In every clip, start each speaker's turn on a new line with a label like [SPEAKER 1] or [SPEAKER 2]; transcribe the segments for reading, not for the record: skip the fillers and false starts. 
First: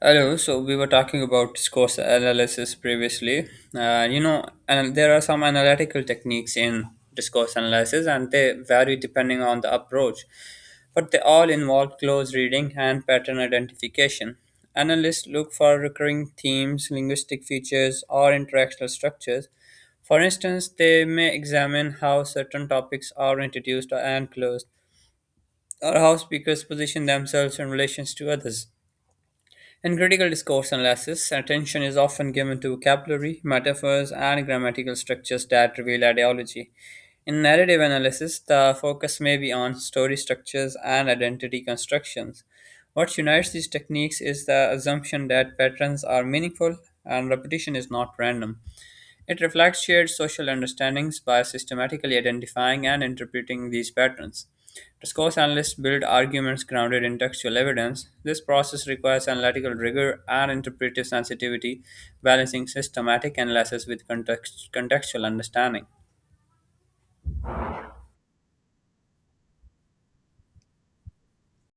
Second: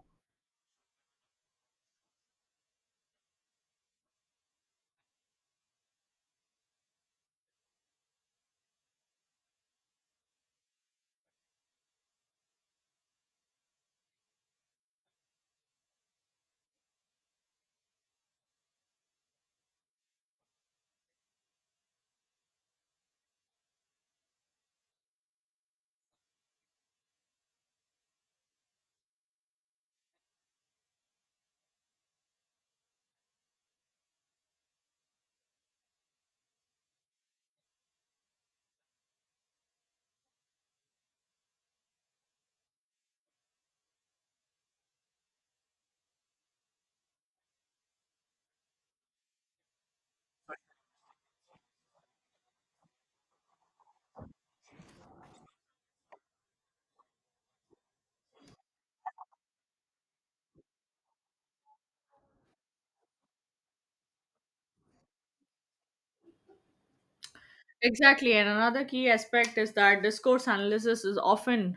[SPEAKER 1] Hello. So we were talking about discourse analysis previously. And there are some analytical techniques in discourse analysis, and they vary depending on the approach, but they all involve close reading and pattern identification. Analysts look for recurring themes, linguistic features, or interactional structures. For instance, they may examine how certain topics are introduced and closed, or how speakers position themselves in relation to others. In critical discourse analysis, attention is often given to vocabulary, metaphors, and grammatical structures that reveal ideology. In narrative analysis, the focus may be on story structures and identity constructions. What unites these techniques is the assumption that patterns are meaningful and repetition is not random. It reflects shared social understandings by systematically identifying and interpreting these patterns. Discourse analysts build arguments grounded in textual evidence. This process requires analytical rigor and interpretive sensitivity, balancing systematic analysis with contextual understanding.
[SPEAKER 2] Exactly. And another key aspect is that discourse analysis is often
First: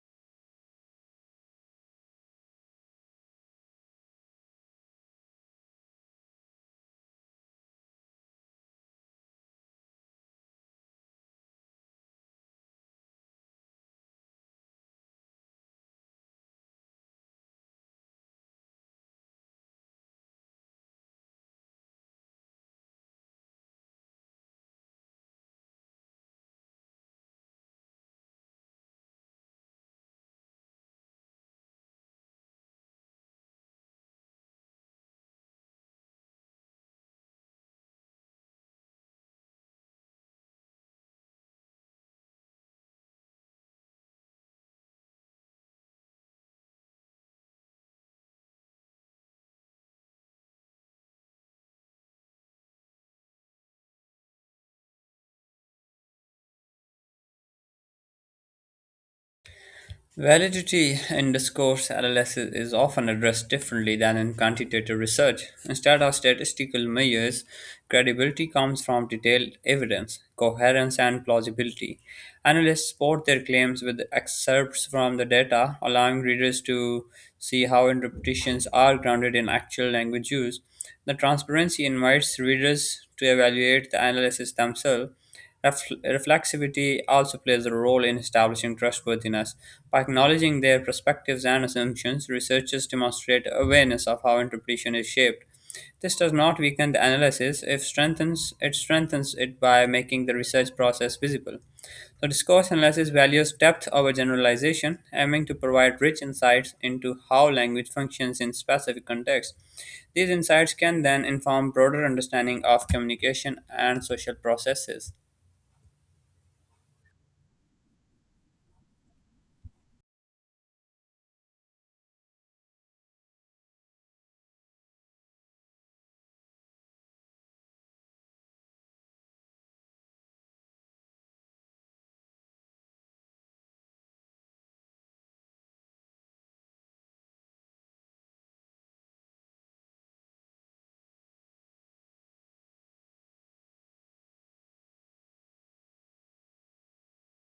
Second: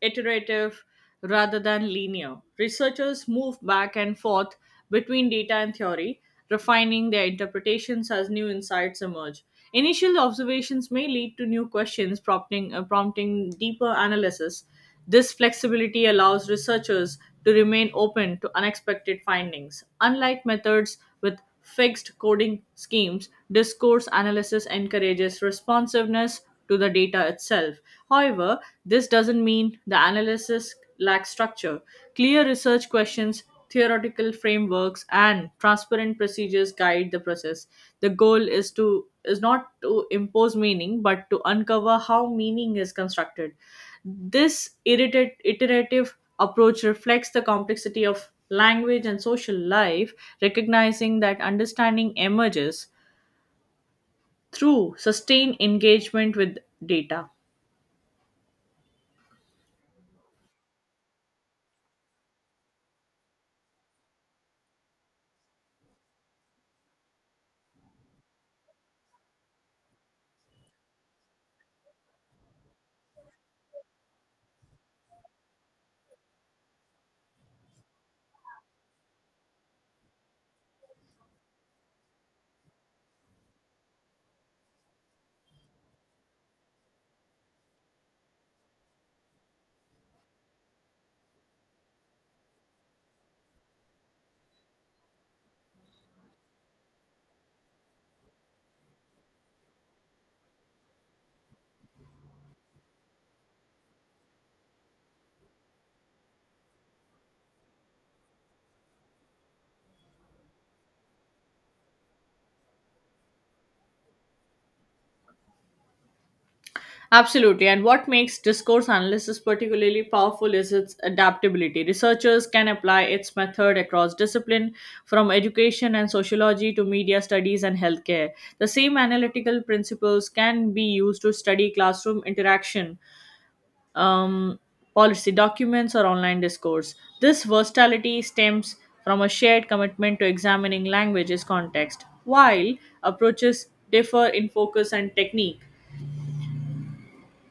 [SPEAKER 2] iterative rather than linear. Researchers move back and forth between data and theory, refining their interpretations as new insights emerge. Initial observations may lead to new questions, prompting deeper analysis. This flexibility allows researchers to remain open to unexpected findings. Unlike methods with fixed coding schemes, discourse analysis encourages responsiveness to the data itself. However, this doesn't mean the analysis lacks structure. Clear research questions, theoretical frameworks, and transparent procedures guide the process. The goal is not to impose meaning but to uncover how meaning is constructed. This iterative approach reflects the complexity of language and social life, recognizing that understanding emerges through sustained engagement with data.
[SPEAKER 1] Validity in discourse analysis is often addressed differently than in quantitative research. Instead of statistical measures, credibility comes from detailed evidence, coherence, and plausibility. Analysts support their claims with excerpts from the data, allowing readers to see how interpretations are grounded in actual language use. The transparency invites readers to evaluate the analysis themselves. Reflexivity also plays a role in establishing trustworthiness. By acknowledging their perspectives and assumptions, researchers demonstrate awareness of how interpretation is shaped. This does not weaken the analysis, if strengthens it by making the research process visible. So discourse analysis values depth over generalization, aiming to provide rich insights into how language functions in specific contexts. These insights can then inform broader understanding of communication and social processes.
[SPEAKER 2] Absolutely. And what makes discourse analysis particularly powerful is its adaptability. Researchers can apply its method across discipline, from education and sociology to media studies and healthcare. The same analytical principles can be used to study classroom interaction, um, policy documents, or online discourse. This versatility stems from a shared commitment to examining language's context. While approaches differ in focus and technique,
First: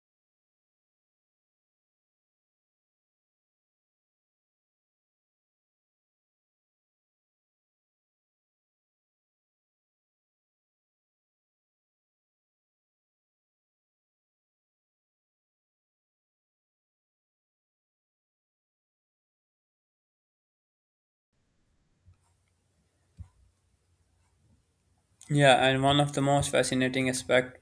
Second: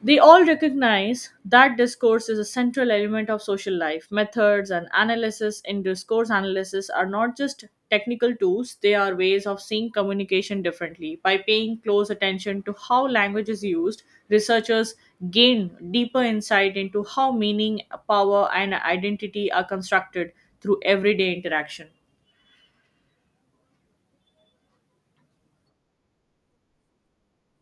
[SPEAKER 2] they all recognize that discourse is a central element of social life. Methods and analysis in discourse analysis are not just technical tools, they are ways of seeing communication differently. By paying close attention to how language is used, researchers gain deeper insight into how meaning, power, and identity are constructed through everyday interaction.
[SPEAKER 1] Yeah, and one of the most fascinating aspect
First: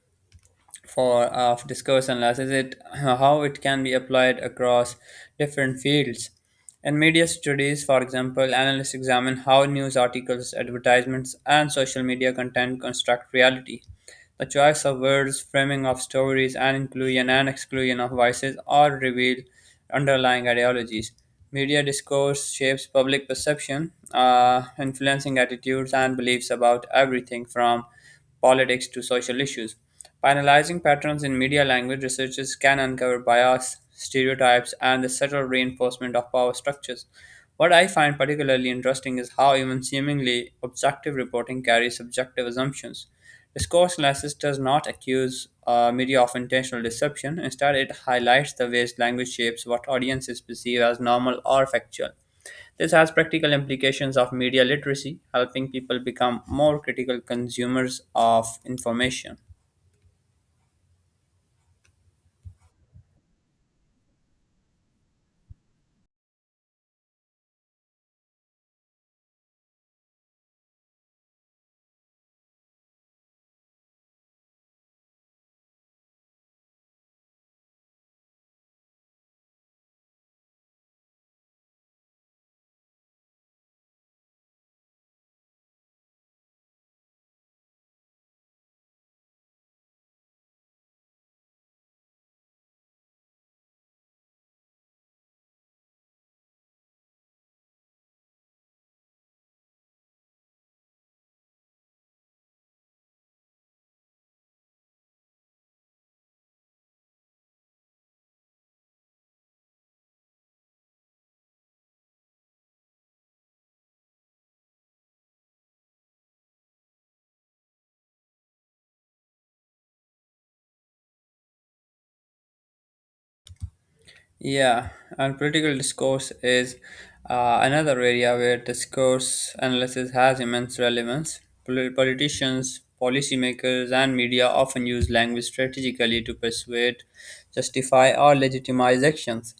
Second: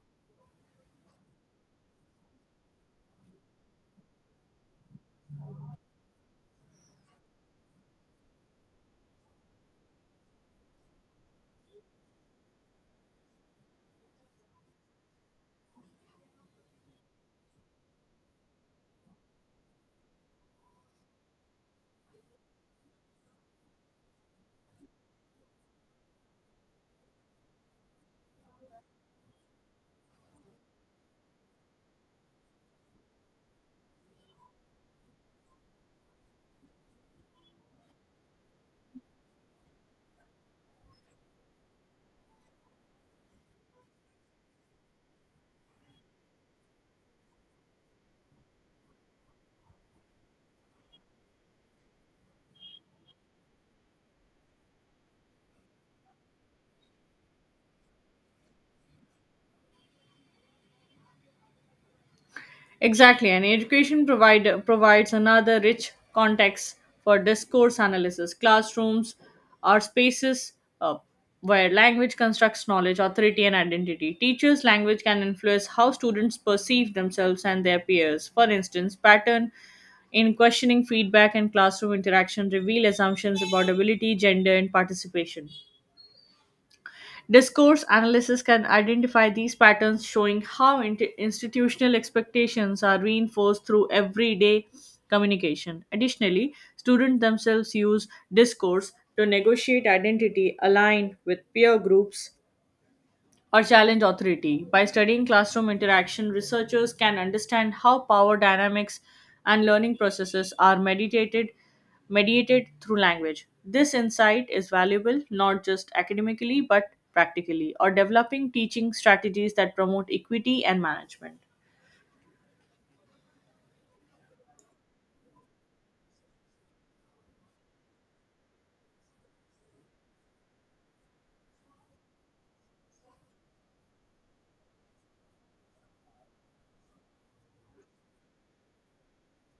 [SPEAKER 1] for of discourse analysis is it how it can be applied across different fields. In media studies, for example, analysts examine how news articles, advertisements, and social media content construct reality. The choice of words, framing of stories, and inclusion and exclusion of voices all reveal underlying ideologies. Media discourse shapes public perception, influencing attitudes and beliefs about everything from politics to social issues. By analyzing patterns in media language, researchers can uncover bias, stereotypes, and the subtle reinforcement of power structures. What I find particularly interesting is how even seemingly objective reporting carries subjective assumptions. Discourse analysis does not accuse media of intentional deception. Instead, it highlights the ways language shapes what audiences perceive as normal or factual. This has practical implications of media literacy, helping people become more critical consumers of information.
[SPEAKER 2] Exactly, and provides another rich context for discourse analysis. Classrooms are spaces uh, where language constructs knowledge, authority, and identity. Teachers' language can influence how students perceive themselves and their peers. For instance, pattern in questioning feedback and classroom interaction reveal assumptions about ability, gender, and participation. Discourse analysis can identify these patterns, showing how institutional expectations are reinforced through everyday communication. Additionally, students themselves use discourse to negotiate identity, align with peer groups, or challenge authority. By studying classroom interaction, researchers can understand how power dynamics and learning processes are mediated through language. This insight is valuable not just academically but practically, or developing teaching strategies that promote equity and management.
[SPEAKER 1] Yeah, and political discourse is another area where discourse analysis has immense relevance. Politicians, policymakers, and media often use language strategically to persuade, justify, or legitimize actions.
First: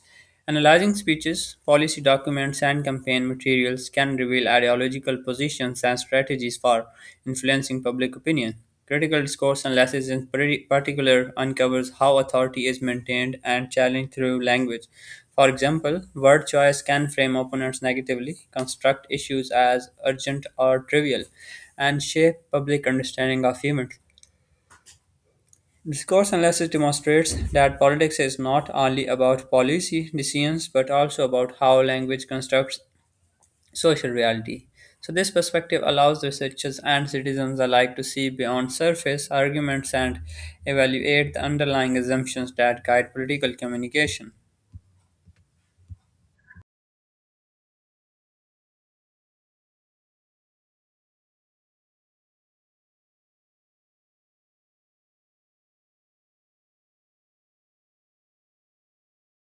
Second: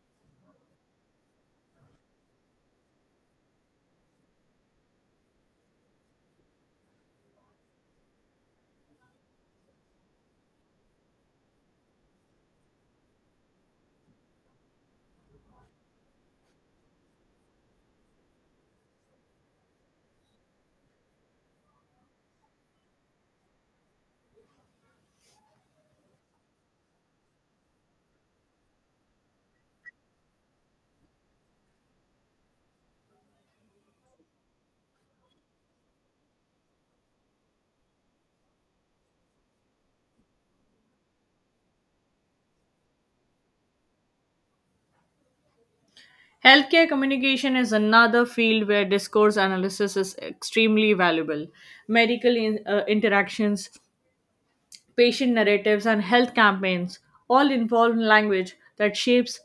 [SPEAKER 1] Analyzing speeches, policy documents, and campaign materials can reveal ideological positions and strategies for influencing public opinion. Critical discourse analysis, in particular, uncovers how authority is maintained and challenged through language. For example, word choice can frame opponents negatively, construct issues as urgent or trivial, and shape public understanding of humor. Discourse analysis demonstrates that politics is not only about policy decisions but also about how language constructs social reality. So, this perspective allows researchers and citizens alike to see beyond surface arguments and evaluate the underlying assumptions that guide political communication.
[SPEAKER 2] Healthcare communication is another field where discourse analysis is extremely valuable. Medical interactions, patient narratives, and health campaigns all involve language that shapes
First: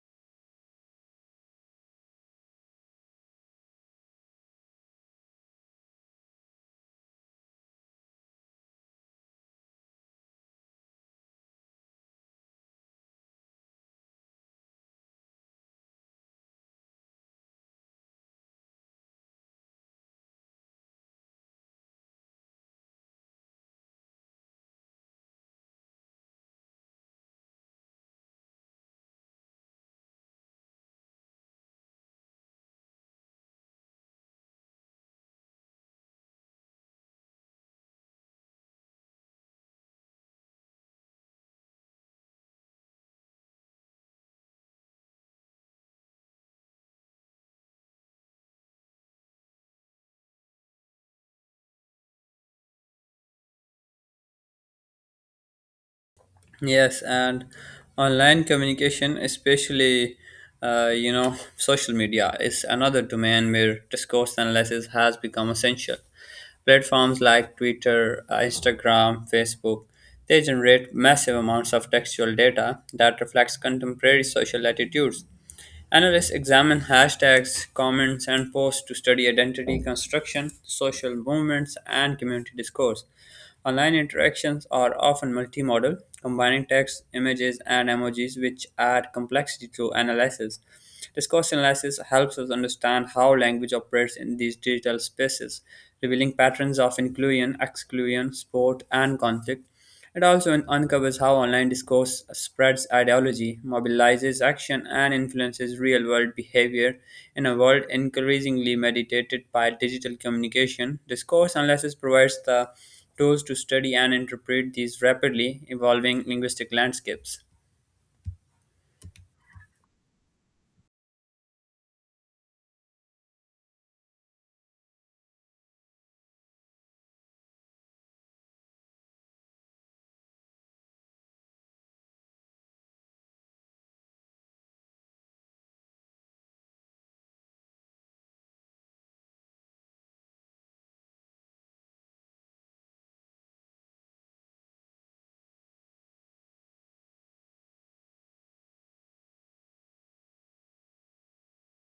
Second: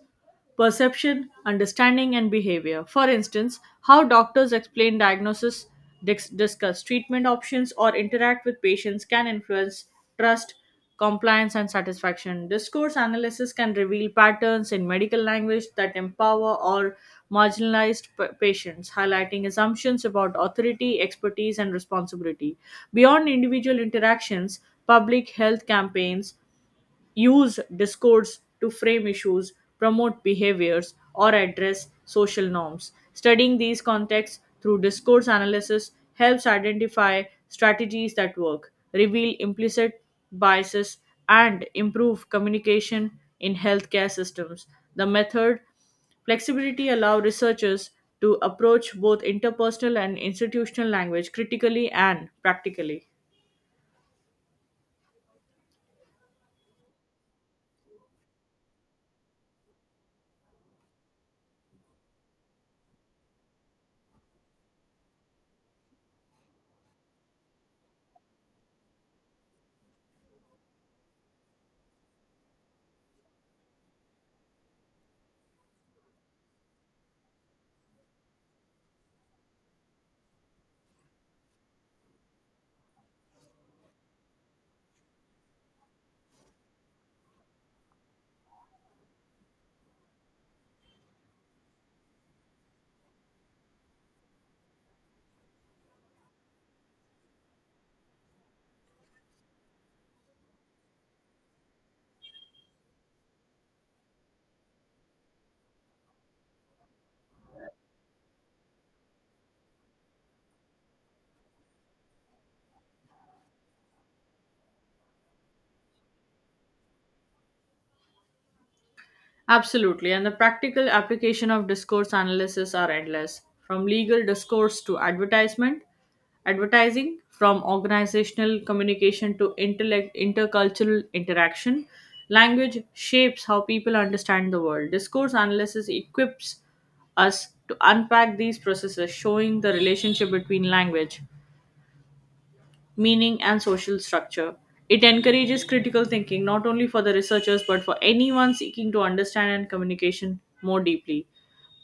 [SPEAKER 2] perception, understanding, and behavior. For instance, how doctors explain diagnosis, discuss treatment options, or interact with patients can influence trust, compliance, and satisfaction. Discourse analysis can reveal patterns in medical language that empower or marginalized patients, highlighting assumptions about authority, expertise, and responsibility. Beyond individual interactions, public health campaigns use discourse to frame issues, promote behaviors, or address social norms. Studying these contexts through discourse analysis helps identify strategies that work, reveal implicit biases, and improve communication in healthcare systems. The method flexibility allows researchers to approach both interpersonal and institutional language critically and practically.
[SPEAKER 1] Yes, and online communication, especially social media, is another domain where discourse analysis has become essential. Platforms like Twitter, Instagram, Facebook, they generate massive amounts of textual data that reflects contemporary social attitudes. Analysts examine hashtags, comments, and posts to study identity construction, social movements, and community discourse. Online interactions are often multimodal, combining text, images, and emojis, which add complexity to analysis. Discourse analysis helps us understand how language operates in these digital spaces, revealing patterns of inclusion, exclusion, support, and conflict. It also uncovers how online discourse spreads ideology, mobilizes action, and influences real world behavior. In a world increasingly mediated by digital communication, discourse analysis provides the tools to study and interpret these rapidly evolving linguistic landscapes.
[SPEAKER 2] Absolutely, and the practical application of discourse analysis are endless. From legal discourse to advertising, from organizational communication to intercultural interaction, language shapes how people understand the world. Discourse analysis equips us to unpack these processes, showing the relationship between language, meaning, and social structure. It encourages critical thinking not only for the researchers but for anyone seeking to understand and communication more deeply.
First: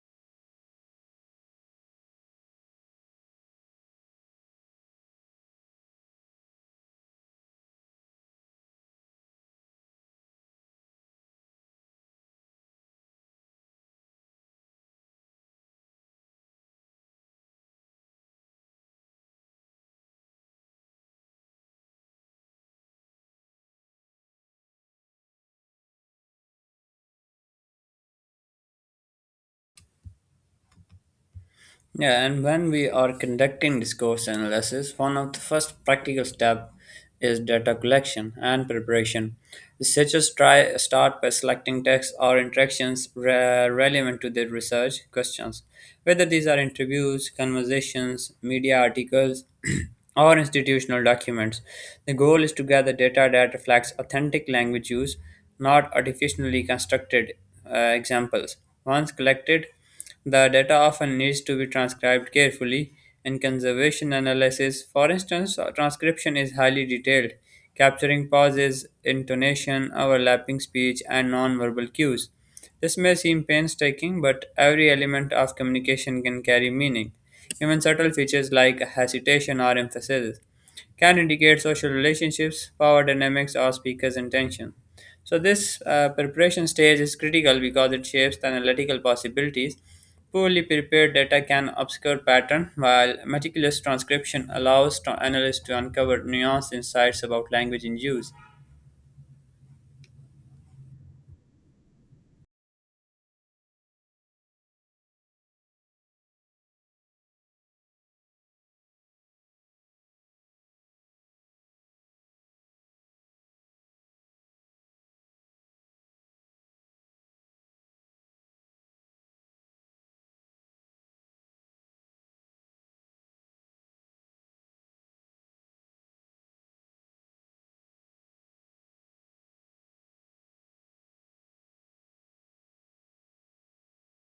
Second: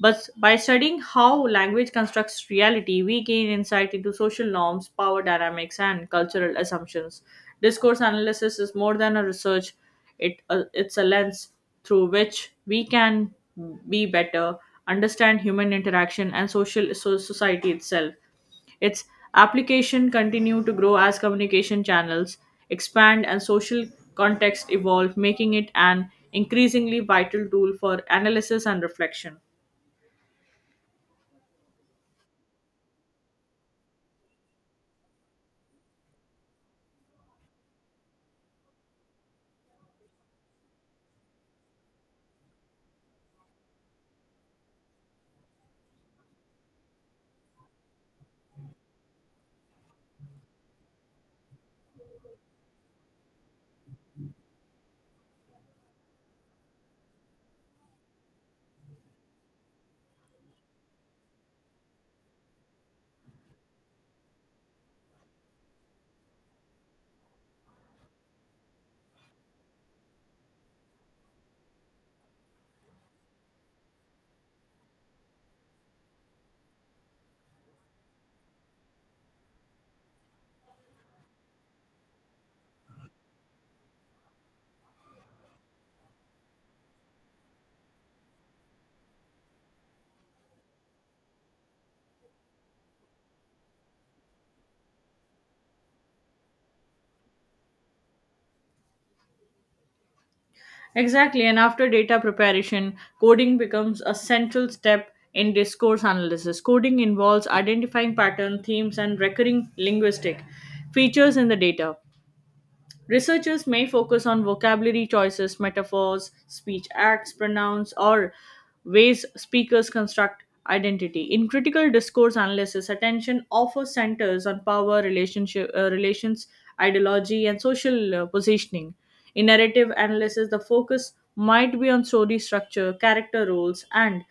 [SPEAKER 2] But by studying how language constructs reality, we gain insight into social norms, power dynamics, and cultural assumptions. Discourse analysis is more than a research, it's a lens through which we can be better, understand human interaction, and social society itself. Its application continue to grow as communication channels expand and social context evolve, making it an increasingly vital tool for analysis and reflection.
[SPEAKER 1] Yeah, and when we are conducting discourse analysis, one of the first practical steps is data collection and preparation. Researchers try start by selecting texts or interactions relevant to their research questions, whether these are interviews, conversations, media articles, or institutional documents. The goal is to gather data that reflects authentic language use, not artificially constructed examples. Once collected, the data often needs to be transcribed carefully. In conservation analysis, for instance, transcription is highly detailed, capturing pauses, intonation, overlapping speech, and nonverbal cues. This may seem painstaking, but every element of communication can carry meaning. Even subtle features like hesitation or emphasis can indicate social relationships, power dynamics, or speaker's intention. So, this preparation stage is critical because it shapes the analytical possibilities. Poorly prepared data can obscure pattern, while meticulous transcription allows analysts to uncover nuanced insights about language in use.
[SPEAKER 2] Exactly, and after data preparation, coding becomes a central step in discourse analysis. Coding involves identifying pattern, themes, and recurring linguistic features in the data. Researchers may focus on vocabulary choices, metaphors, speech acts, pronouns, or ways speakers construct identity. In critical discourse analysis, attention often centers on power, relations, ideology, and social positioning. In narrative analysis, the focus might be on story structure, character roles, and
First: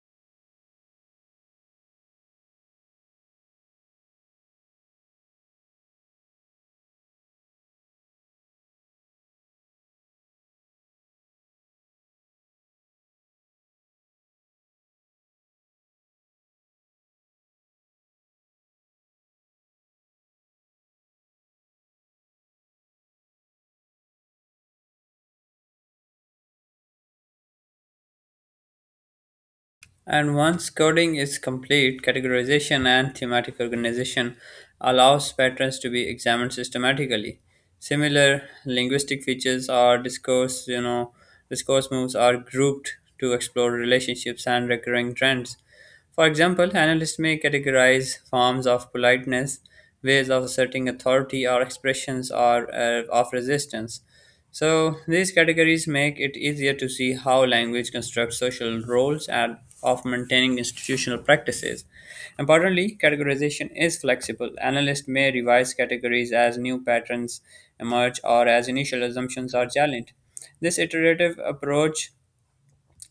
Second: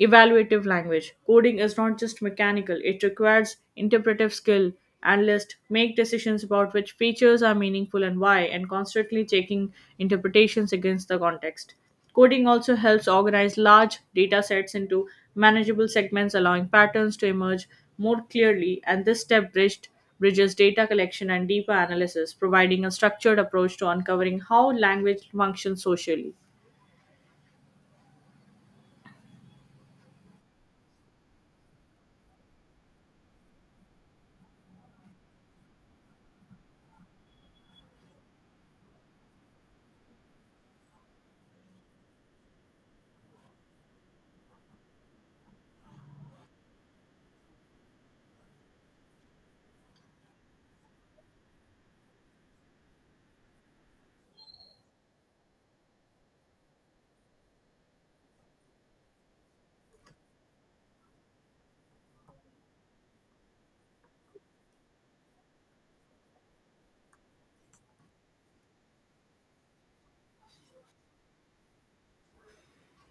[SPEAKER 2] evaluative language. Coding is not just mechanical, it requires interpretive skill. Analysts make decisions about which features are meaningful and why, and constantly checking interpretations against the context. Coding also helps organize large data sets into manageable segments, allowing patterns to emerge more clearly, and this bridges data collection and deeper analysis, providing a structured approach to uncovering how language functions socially.
[SPEAKER 1] And once coding is complete, categorization and thematic organization allows patterns to be examined systematically. Similar linguistic features or discourse moves are grouped to explore relationships and recurring trends. For example, analysts may categorize forms of politeness, ways of asserting authority, or expressions of resistance. So, these categories make it easier to see how language constructs social roles and of maintaining institutional practices. Importantly, categorization is flexible. Analysts may revise categories as new patterns emerge or as initial assumptions are challenged. This iterative approach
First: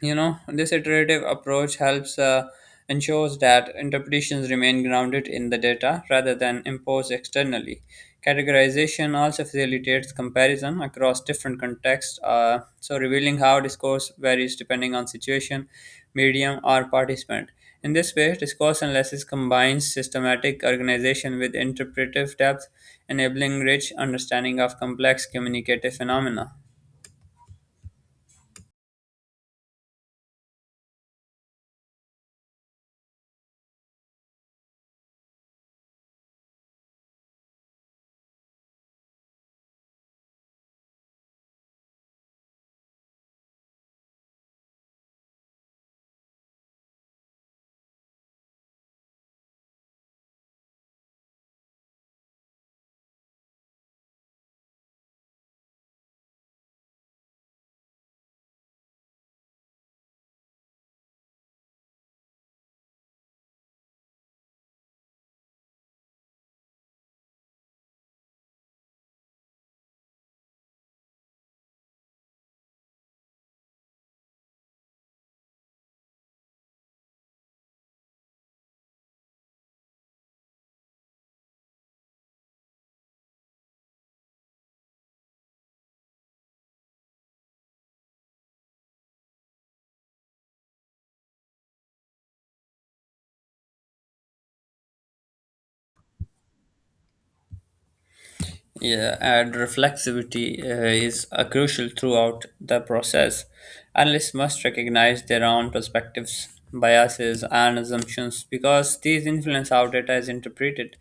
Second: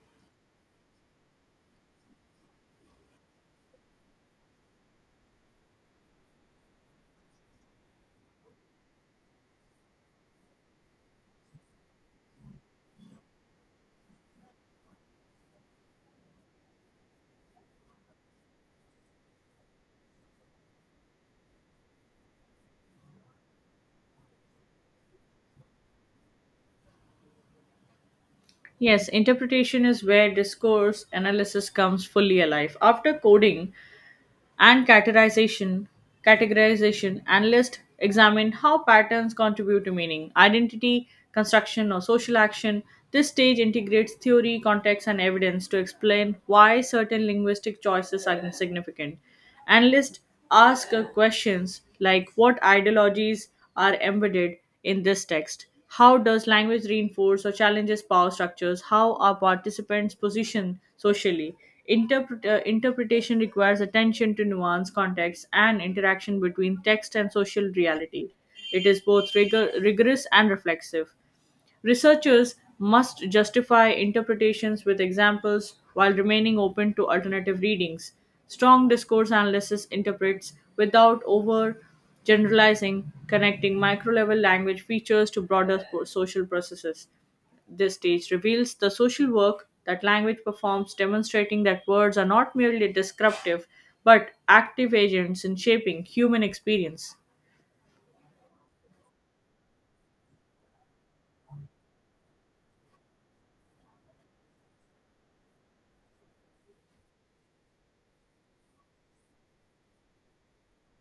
[SPEAKER 1] you know this iterative approach helps ensures that interpretations remain grounded in the data rather than imposed externally. Categorization also facilitates comparison across different contexts, so revealing how discourse varies depending on situation, medium, or participant. In this way, discourse analysis combines systematic organization with interpretive depth, enabling rich understanding of complex communicative phenomena.
[SPEAKER 2] Yes, interpretation is where discourse analysis comes fully alive. After coding and categorization, analysts examine how patterns contribute to meaning, identity construction, or social action. This stage integrates theory, context, and evidence to explain why certain linguistic choices are significant. Analysts ask questions like: what ideologies are embedded in this text? How does language reinforce or challenges power structures? How are participants positioned socially? Interpretation requires attention to nuance, context, and interaction between text and social reality. It is both rigorous and reflexive. Researchers must justify interpretations with examples while remaining open to alternative readings. Strong discourse analysis interprets without over generalizing, connecting micro level language features to broader social processes. This stage reveals the social work that language performs, demonstrating that words are not merely descriptive but active agents in shaping human experience.
[SPEAKER 1] Yeah, and reflexivity is crucial throughout the process. Analysts must recognize their own perspectives, biases, and assumptions because these influence how data is interpreted.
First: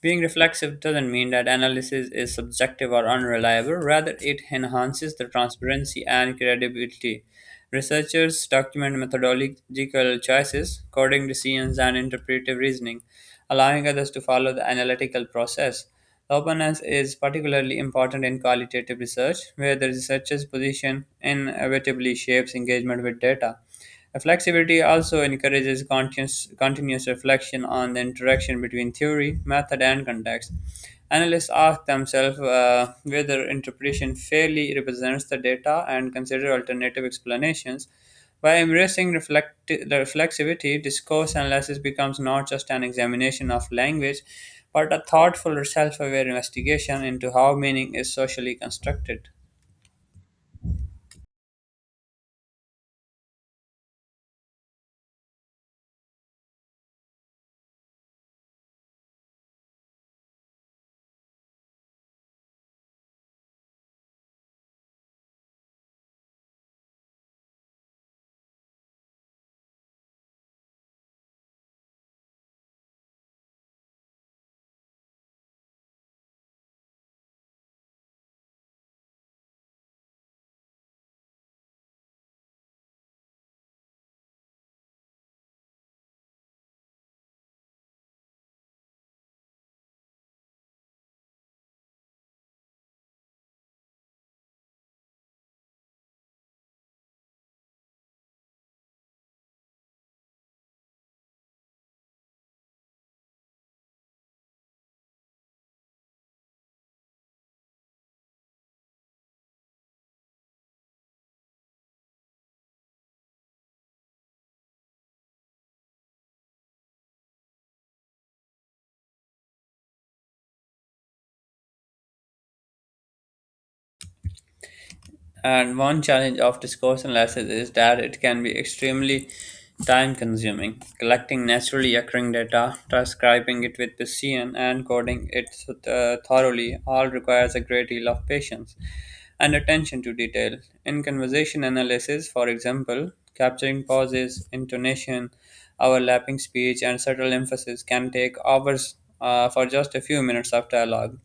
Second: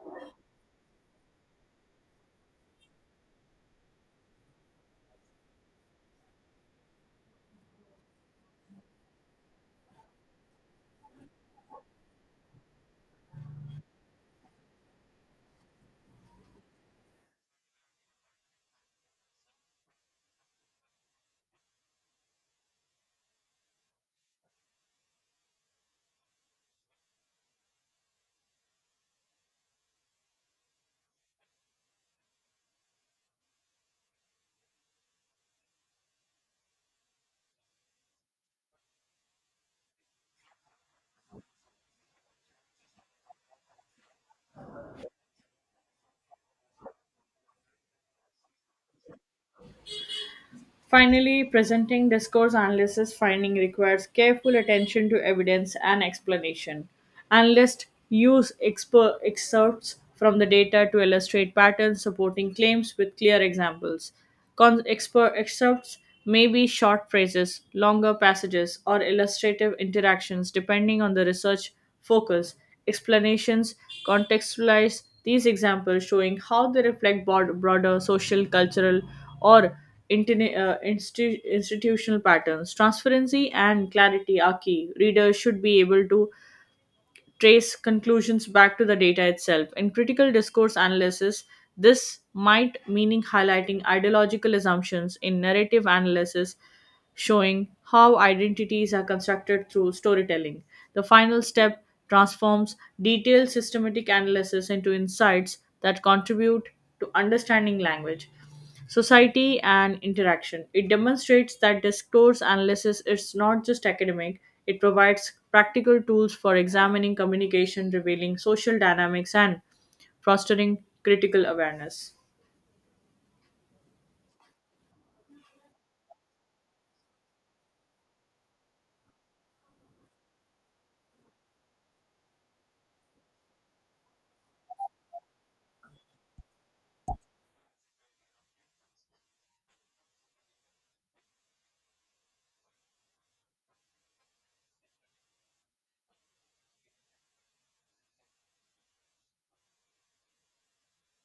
[SPEAKER 1] Being reflexive doesn't mean that analysis is subjective or unreliable, rather, it enhances the transparency and credibility. Researchers document methodological choices, coding decisions, and interpretive reasoning, allowing others to follow the analytical process. Openness is particularly important in qualitative research, where the researcher's position inevitably shapes engagement with data. Reflexivity also encourages conscious, continuous reflection on the interaction between theory, method, and context. Analysts ask themselves whether interpretation fairly represents the data and consider alternative explanations. By embracing reflexivity, discourse analysis becomes not just an examination of language, but a thoughtful, self aware investigation into how meaning is socially constructed.
[SPEAKER 2] Finally, presenting discourse analysis finding requires careful attention to evidence and explanation. Analysts use excerpts from the data to illustrate patterns, supporting claims with clear examples. Excerpts may be short phrases, longer passages, or illustrative interactions depending on the research focus. Explanations contextualize these examples, showing how they reflect broader social, cultural, or institutional patterns. Transparency and clarity are key. Readers should be able to trace conclusions back to the data itself. In critical discourse analysis, this might meaning highlighting ideological assumptions. In narrative analysis, showing how identities are constructed through storytelling. The final step transforms detailed systematic analysis into insights that contribute to understanding language, society, and interaction. It demonstrates that discourse analysis is not just academic, it provides practical tools for examining communication, revealing social dynamics, and fostering critical awareness.
[SPEAKER 1] And one challenge of discourse analysis is that it can be extremely time consuming. Collecting naturally occurring data, transcribing it with precision, and coding it thoroughly all requires a great deal of patience and attention to detail. In conversation analysis, for example, capturing pauses, intonation, overlapping speech, and subtle emphasis can take hours for just a few minutes of dialogue.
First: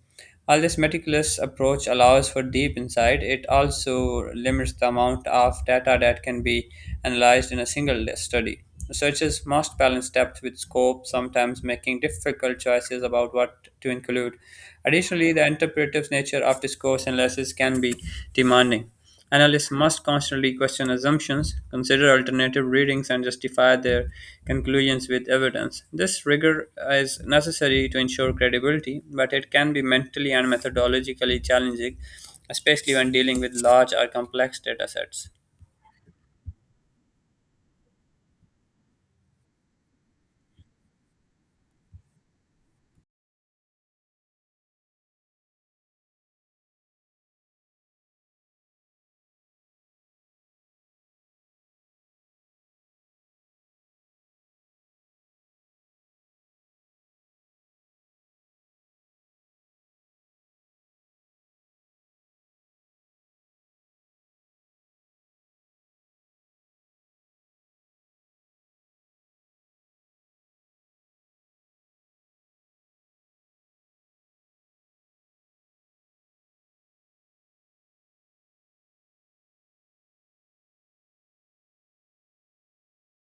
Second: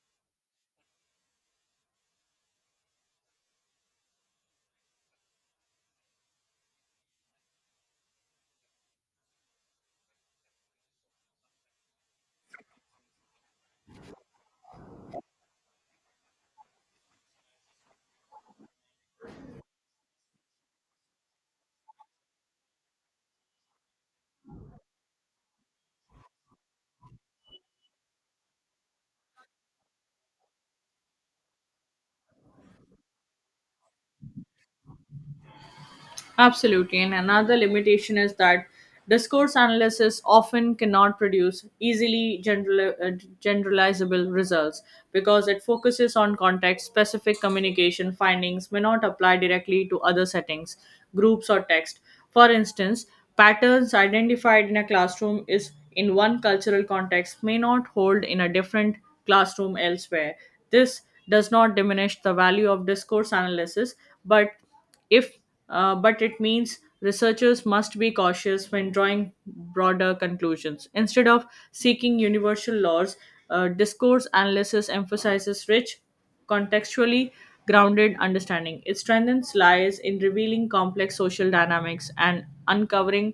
[SPEAKER 1] While this meticulous approach allows for deep insight, it also limits the amount of data that can be analyzed in a single study. Researchers must balance depth with scope, sometimes making difficult choices about what to include. Additionally, the interpretive nature of discourse analysis can be demanding. Analysts must constantly question assumptions, consider alternative readings, and justify their conclusions with evidence. This rigor is necessary to ensure credibility, but it can be mentally and methodologically challenging, especially when dealing with large or complex data sets.
[SPEAKER 2] Absolutely. And another limitation is that discourse analysis often cannot produce easily generalizable results because it focuses on context specific communication. Findings may not apply directly to other settings, groups, or text. For instance, patterns identified in a classroom is in one cultural context may not hold in a different classroom elsewhere. This does not diminish the value of discourse analysis, but if but it means researchers must be cautious when drawing broader conclusions. Instead of seeking universal laws, discourse analysis emphasizes rich, contextually grounded understanding. It strengthens lies in revealing complex social dynamics and uncovering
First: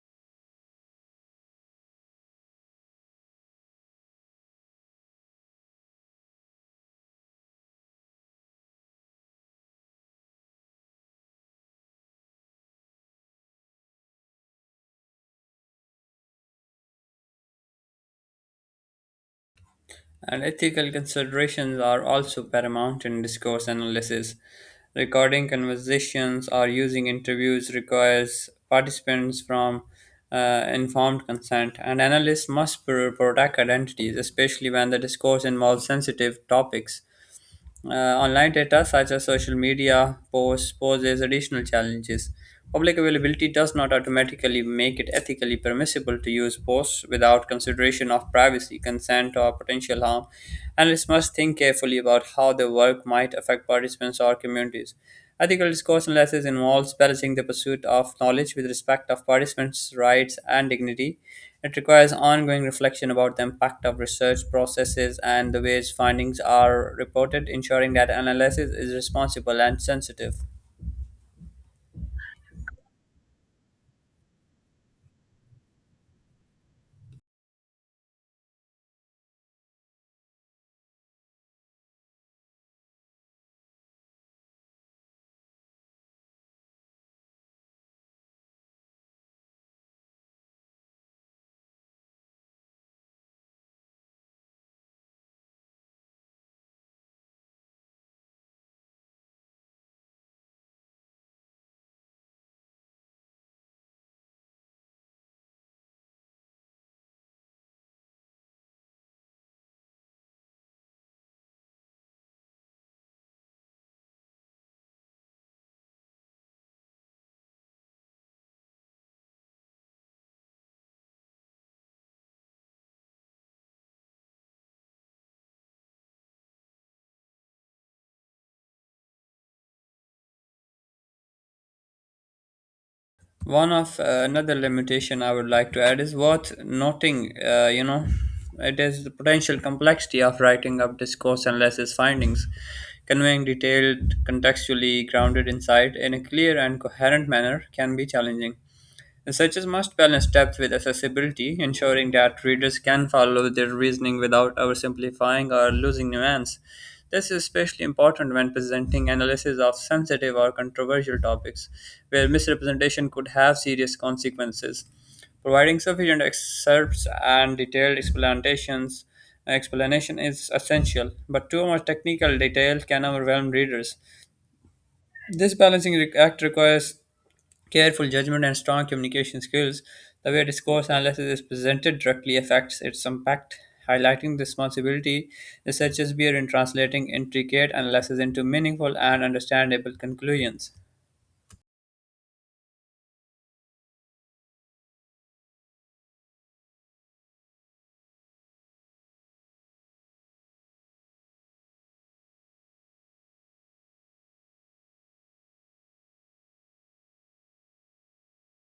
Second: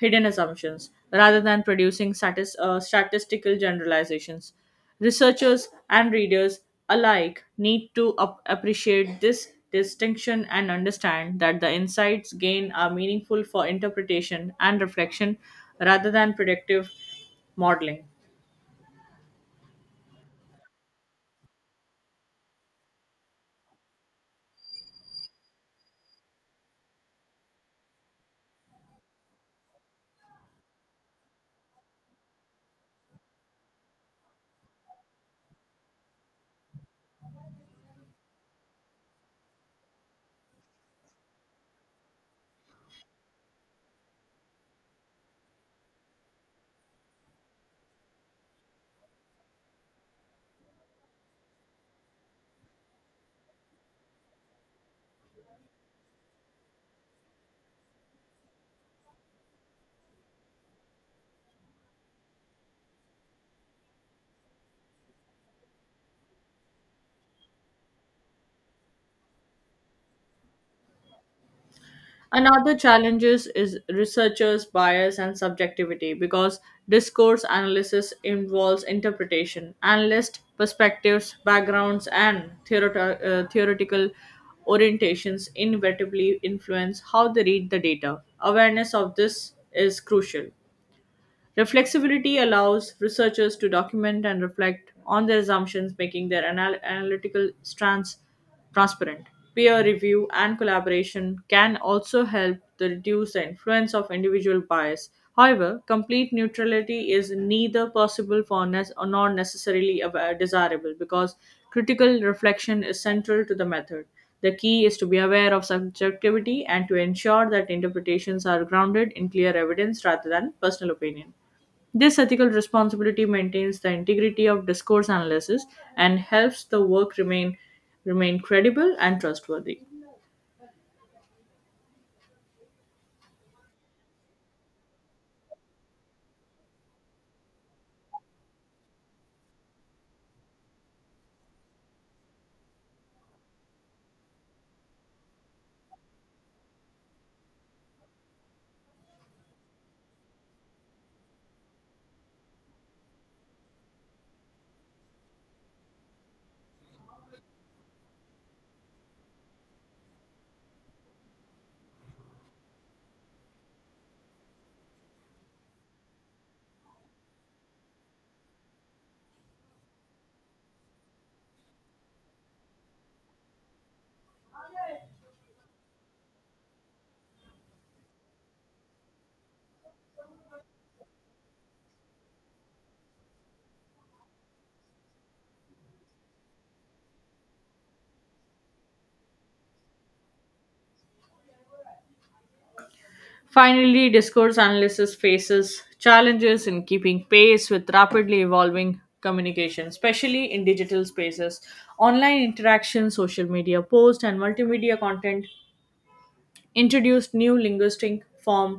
[SPEAKER 2] hidden assumptions rather than producing statistical generalizations. Researchers and readers alike need to appreciate this distinction and understand that the insights gained are meaningful for interpretation and reflection rather than predictive modeling.
[SPEAKER 1] And ethical considerations are also paramount in discourse analysis. Recording conversations or using interviews requires participants from informed consent, and analysts must protect identities, especially when the discourse involves sensitive topics. Online data, such as social media posts, poses additional challenges. Public availability does not automatically make it ethically permissible to use posts without consideration of privacy, consent, or potential harm. Analysts must think carefully about how their work might affect participants or communities. Ethical discourse analysis involves balancing the pursuit of knowledge with respect of participants' rights and dignity. It requires ongoing reflection about the impact of research processes and the ways findings are reported, ensuring that analysis is responsible and sensitive.
[SPEAKER 2] Another challenges is researchers' bias and subjectivity because discourse analysis involves interpretation. Analyst perspectives, backgrounds, and theoretical orientations inevitably influence how they read the data. Awareness of this is crucial. Reflexivity allows researchers to document and reflect on their assumptions, making their analytical strands transparent. Peer review and collaboration can also help to reduce the influence of individual bias. However, complete neutrality is neither possible for or nor desirable because critical reflection is central to the method. The key is to be aware of subjectivity and to ensure that interpretations are grounded in clear evidence rather than personal opinion. This ethical responsibility maintains the integrity of discourse analysis and helps the work remain credible and trustworthy.
[SPEAKER 1] One of Another limitation I would like to add is worth noting: it is the potential complexity of writing up discourse and lessons findings, conveying detailed, contextually grounded insight in a clear and coherent manner can be challenging. Researchers must balance depth with accessibility, ensuring that readers can follow their reasoning without oversimplifying or losing nuance. This is especially important when presenting analysis of sensitive or controversial topics, where misrepresentation could have serious consequences. Providing sufficient excerpts and detailed explanation is essential, but too much technical detail can overwhelm readers. This balancing act requires careful judgment and strong communication skills, the way discourse analysis is presented directly affects its impact, highlighting the responsibility researchers bear in translating intricate analysis into meaningful and understandable conclusions.
[SPEAKER 2] Finally, discourse analysis faces challenges in keeping pace with rapidly evolving communication, especially in digital spaces. Online interaction, social media posts, and multimedia content introduced new linguistic form,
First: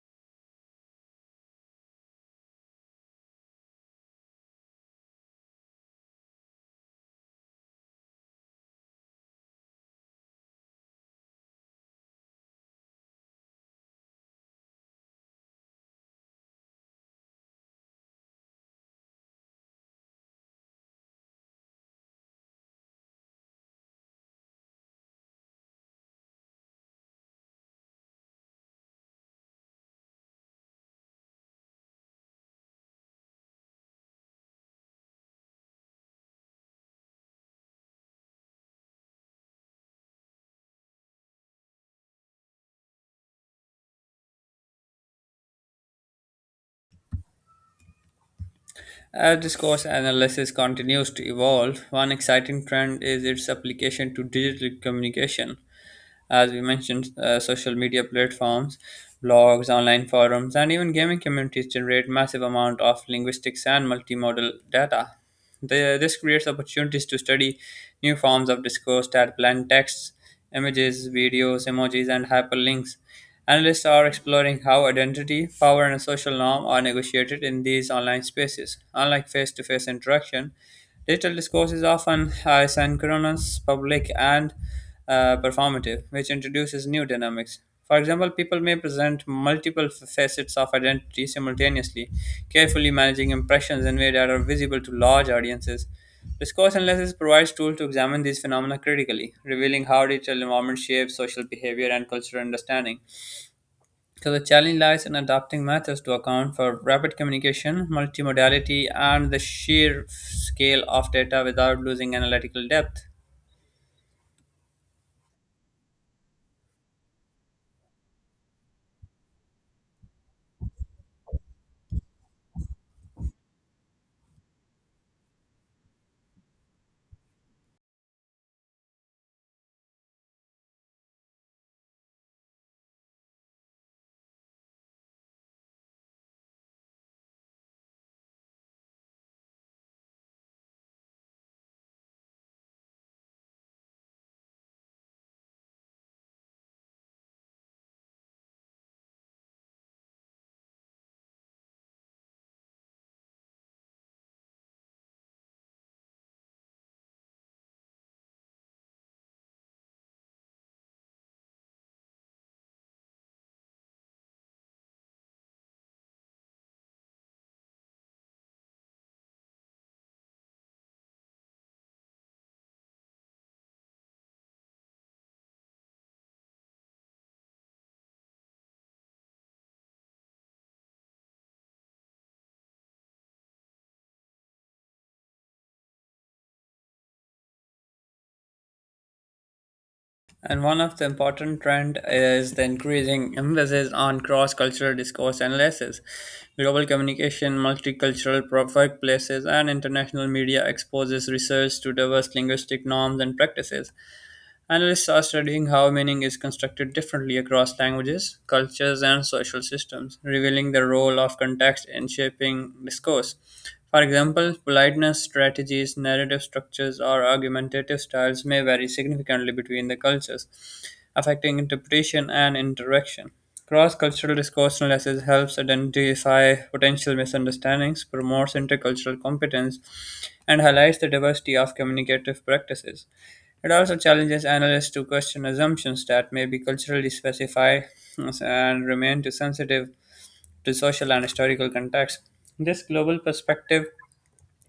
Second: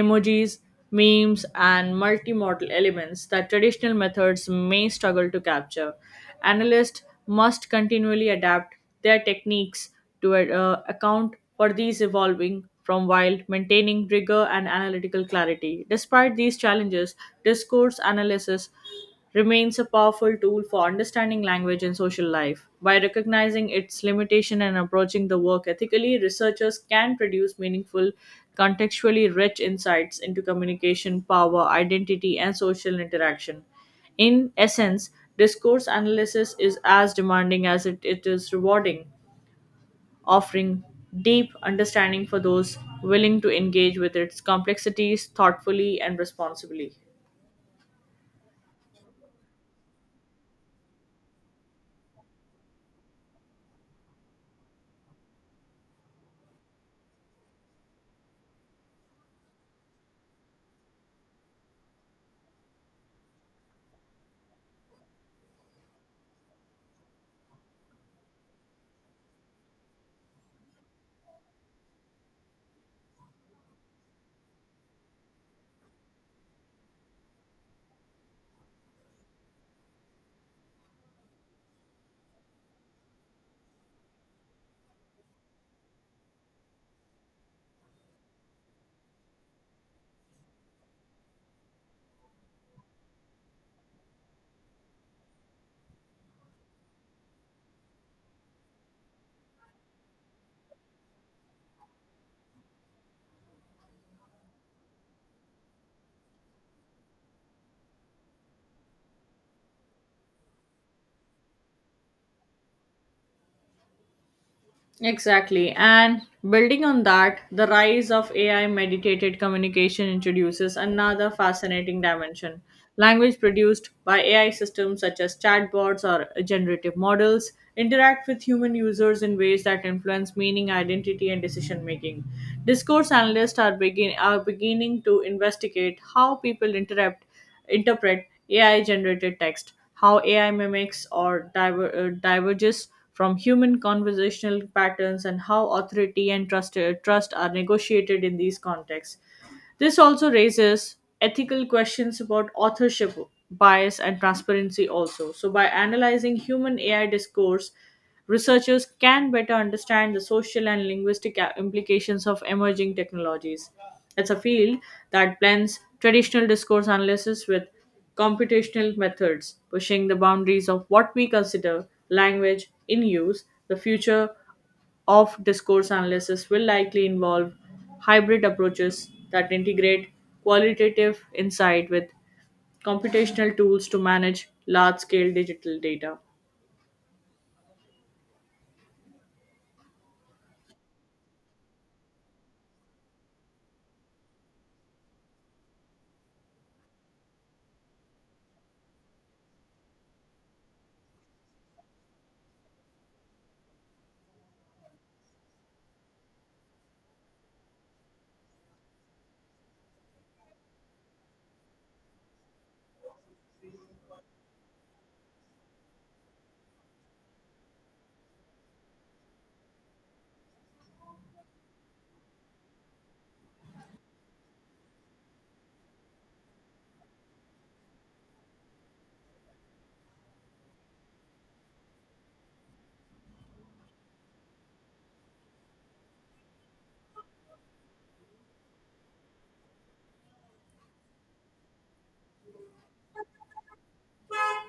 [SPEAKER 2] emojis, memes, and multimodal elements that traditional methods may struggle to capture. Analysts must continually adapt their techniques to account for these evolving from, while maintaining rigor and analytical clarity. Despite these challenges, discourse analysis remains a powerful tool for understanding language and social life. By recognizing its limitation and approaching the work ethically, researchers can produce meaningful, contextually rich insights into communication, power, identity, and social interaction. In essence, discourse analysis is as demanding as it is rewarding, offering deep understanding for those willing to engage with its complexities thoughtfully and responsibly.
[SPEAKER 1] As discourse analysis continues to evolve, one exciting trend is its application to digital communication. As we mentioned, social media platforms, blogs, online forums, and even gaming communities generate massive amount of linguistics and multimodal data. This creates opportunities to study new forms of discourse that blend texts, images, videos, emojis, and hyperlinks. Analysts are exploring how identity, power, and social norm are negotiated in these online spaces. Unlike face to face interaction, digital discourse is often asynchronous, public, and performative, which introduces new dynamics. For example, people may present multiple facets of identity simultaneously, carefully managing impressions in ways that are visible to large audiences. Discourse analysis provides tools to examine these phenomena critically, revealing how digital environment shapes social behavior and cultural understanding. So the challenge lies in adapting methods to account for rapid communication, multimodality, and the sheer scale of data without losing analytical depth.
[SPEAKER 2] Exactly. And building on that, the rise of AI mediated communication introduces another fascinating dimension. Language produced by AI systems such as chatbots or generative models interact with human users in ways that influence meaning, identity, and decision making. Discourse analysts are beginning to investigate how people interrupt interpret AI generated text, how AI mimics or diverges from human conversational patterns, and how authority and trust are negotiated in these contexts. This also raises ethical questions about authorship, bias, and transparency also. So by analyzing human AI discourse, researchers can better understand the social and linguistic implications of emerging technologies. It's a field that blends traditional discourse analysis with computational methods, pushing the boundaries of what we consider language in use. The future of discourse analysis will likely involve hybrid approaches that integrate qualitative insight with computational tools to manage large scale digital data.
[SPEAKER 1] And one of the important trend is the increasing emphasis on cross-cultural discourse analysis. Global communication, multicultural workplaces, and international media exposes research to diverse linguistic norms and practices. Analysts are studying how meaning is constructed differently across languages, cultures, and social systems, revealing the role of context in shaping discourse. For example, politeness, strategies, narrative structures, or argumentative styles may vary significantly between the cultures, affecting interpretation and interaction. Cross cultural discourse analysis helps identify potential misunderstandings, promotes intercultural competence, and highlights the diversity of communicative practices. It also challenges analysts to question assumptions that may be culturally specified and remain too sensitive to social and historical context. This global perspective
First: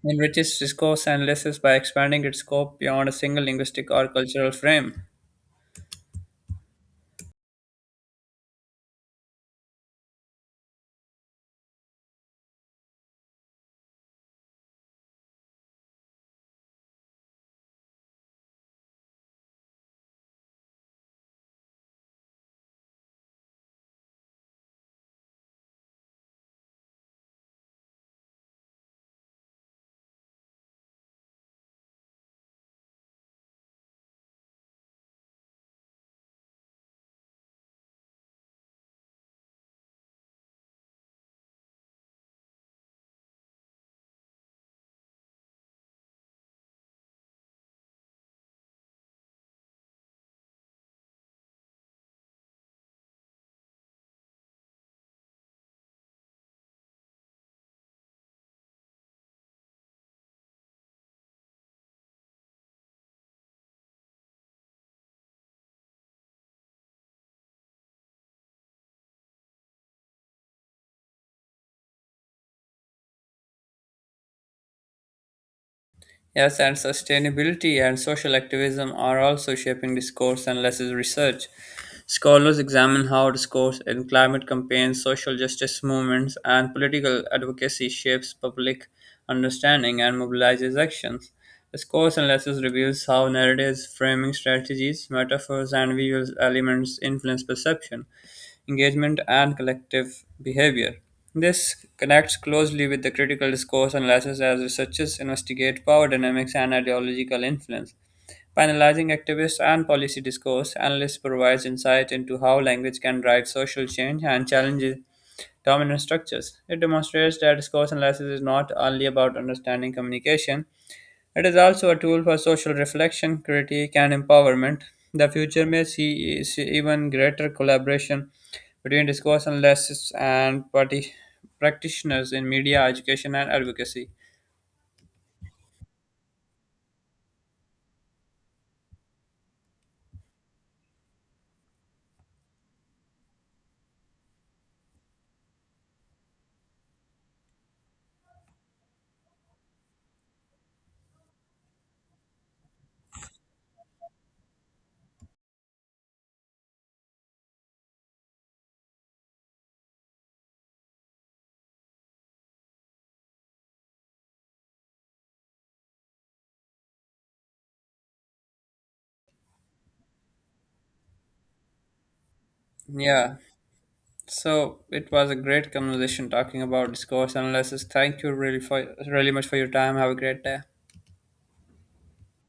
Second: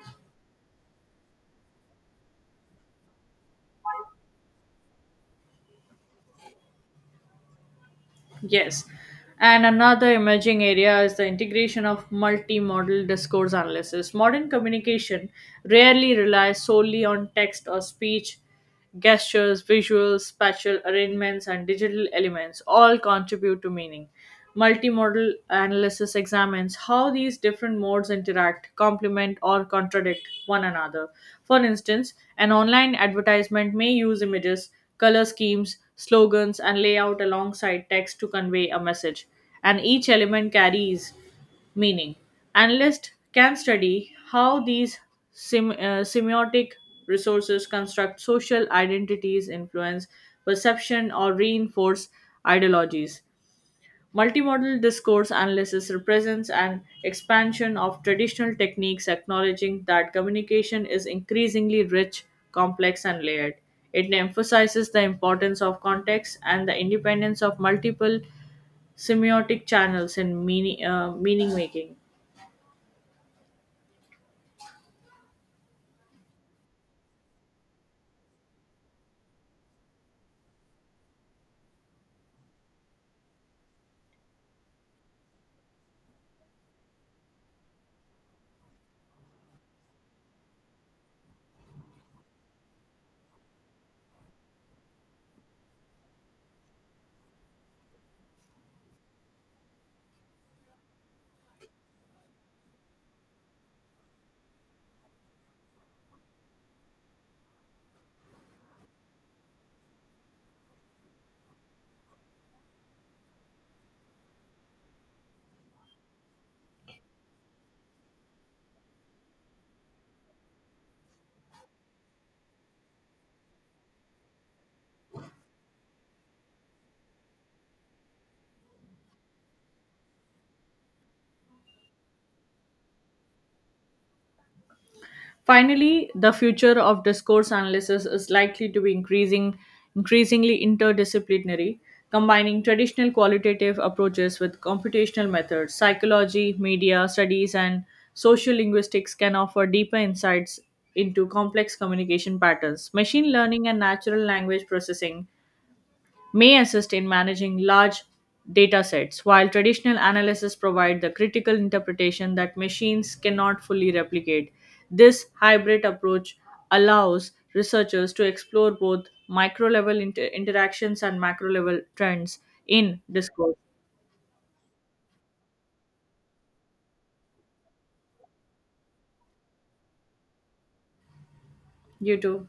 [SPEAKER 1] enriches discourse analysis by expanding its scope beyond a single linguistic or cultural frame.
[SPEAKER 2] Yes. And another emerging area is the integration of multimodal discourse analysis. Modern communication rarely relies solely on text or speech. Gestures, visuals, spatial arrangements, and digital elements all contribute to meaning. Multimodal analysis examines how these different modes interact, complement, or contradict one another. For instance, an online advertisement may use images, color schemes, slogans, and layout alongside text to convey a message, and each element carries meaning. Analysts can study how these semiotic resources construct social identities, influence perception, or reinforce ideologies. Multimodal discourse analysis represents an expansion of traditional techniques, acknowledging that communication is increasingly rich, complex, and layered. It emphasizes the importance of context and the independence of multiple semiotic channels in meaning making.
[SPEAKER 1] Yes, and sustainability and social activism are also shaping discourse and lessons research. Scholars examine how discourse in climate campaigns, social justice movements, and political advocacy shapes public understanding and mobilizes actions. Discourse and lessons reveals how narratives, framing strategies, metaphors, and visual elements influence perception, engagement, and collective behavior. This connects closely with the critical discourse analysis as researchers investigate power dynamics and ideological influence. By analyzing activist and policy discourse, analysts provides insight into how language can drive social change and challenges dominant structures. It demonstrates that discourse analysis is not only about understanding communication, it is also a tool for social reflection, critique, and empowerment. The future may see even greater collaboration between discourse analysts and party practitioners in media, education, and advocacy.
[SPEAKER 2] Finally, the future of discourse analysis is likely to be increasingly interdisciplinary, combining traditional qualitative approaches with computational methods. Psychology, media studies, and social linguistics can offer deeper insights into complex communication patterns. Machine learning and natural language processing may assist in managing large data sets, while traditional analysis provide the critical interpretation that machines cannot fully replicate. This hybrid approach allows researchers to explore both micro level interactions and macro level trends in
[SPEAKER 1] Yeah,
[SPEAKER 2] discourse.
[SPEAKER 1] so it was a great conversation talking about discourse analysis. Thank you really much for your time. Have a great day.
[SPEAKER 2] You too.